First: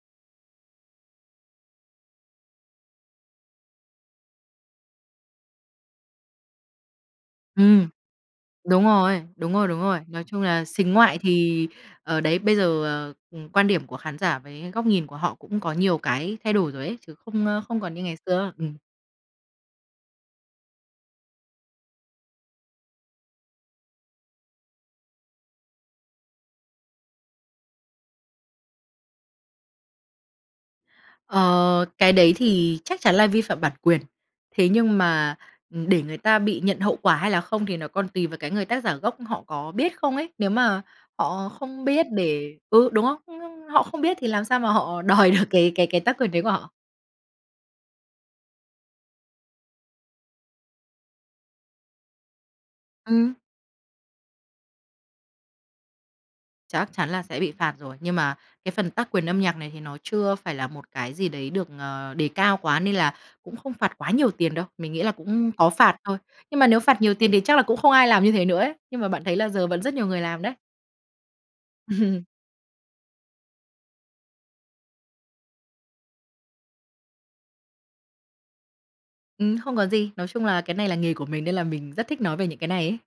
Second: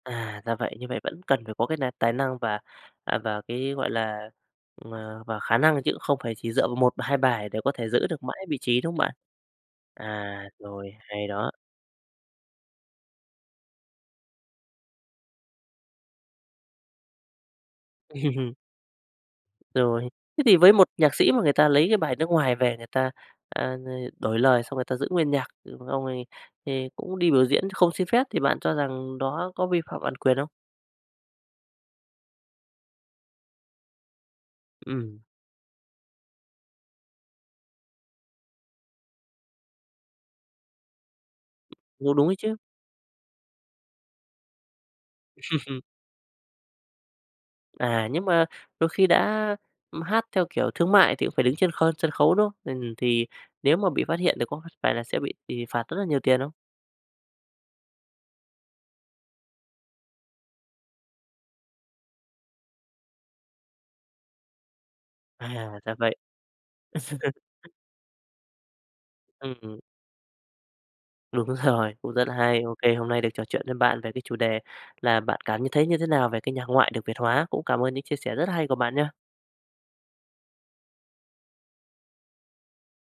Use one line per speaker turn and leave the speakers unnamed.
À, ra vậy, như vậy vẫn cần phải có cái n tài năng và, à, và cái, gọi là, m và khả năng chứ cũng không phải chỉ dựa vào 1 và 2 bài để có
Ừm.
thể giữ được mãi vị trí,
Đúng
đúng không bạn?
rồi, đúng rồi, đúng rồi. Nói chung
À.
là
Rồi,
sính ngoại
hay đó.
thì, ở, đấy bây giờ, ờ, ừm, quan điểm của khán giả với góc nhìn của họ cũng có nhiều cái thay đổi rồi ấy, chứ không, ơ, không còn như ngày xưa. Ừm.
Rồi. Thế thì với một nhạc sĩ mà người ta lấy cái bài nước ngoài về, người ta, à, ưm, đổi lời xong người ta giữ nguyên nhạc, xong rồi thì cũng đi biểu diễn không xin phép, thì bạn cho rằng đó có vi phạm bản quyền không?
Ờ, cái đấy thì chắc chắn là vi phạm bản quyền, thế nhưng
Ừm.
mà, ừm, để người ta bị nhận hậu quả hay là không thì nó còn tùy vào cái người tác giả gốc họ có biết không ấy, nếu mà họ không biết
Ừ, đúng ấy
để
chứ.
ừ, đúng không? Nhưng họ không biết thì làm sao mà họ đòi được cái cái cái tác quyền đấy của họ?
À, nhưng mà đôi khi đã, ừm, hát theo kiểu thương mại thì cũng phải đứng trên kho sân khấu, đúng không? Ừm, thì
Ừm.
nếu mà bị phát hiện thì có phải là sẽ bị thì phạt rất nhiều tiền không?
Chắc chắn là sẽ bị phạt rồi, nhưng mà cái phần tác quyền âm nhạc này thì nó chưa phải là một cái gì đấy được, ờ, đề cao quá nên là cũng không phạt quá nhiều tiền đâu. Mình nghĩ là cũng có
À,
phạt
ra vậy.
thôi, nhưng mà nếu phạt nhiều tiền thì chắc là cũng không ai làm như thế nữa ấy, nhưng mà bạn thấy là giờ vẫn
[unintelligible]
rất nhiều người làm đấy.
Đúng rồi cũng rất là hay. OK, hôm nay được trò chuyện với bạn về cái chủ đề là bạn cảm như thấy như thế nào về cái nhạc ngoại được Việt hóa, cũng cảm ơn những chia sẻ rất hay của bạn nha.
Ừm, không có gì, nói chung là cái này là nghề của mình nên là mình rất thích nói về những cái này ấy.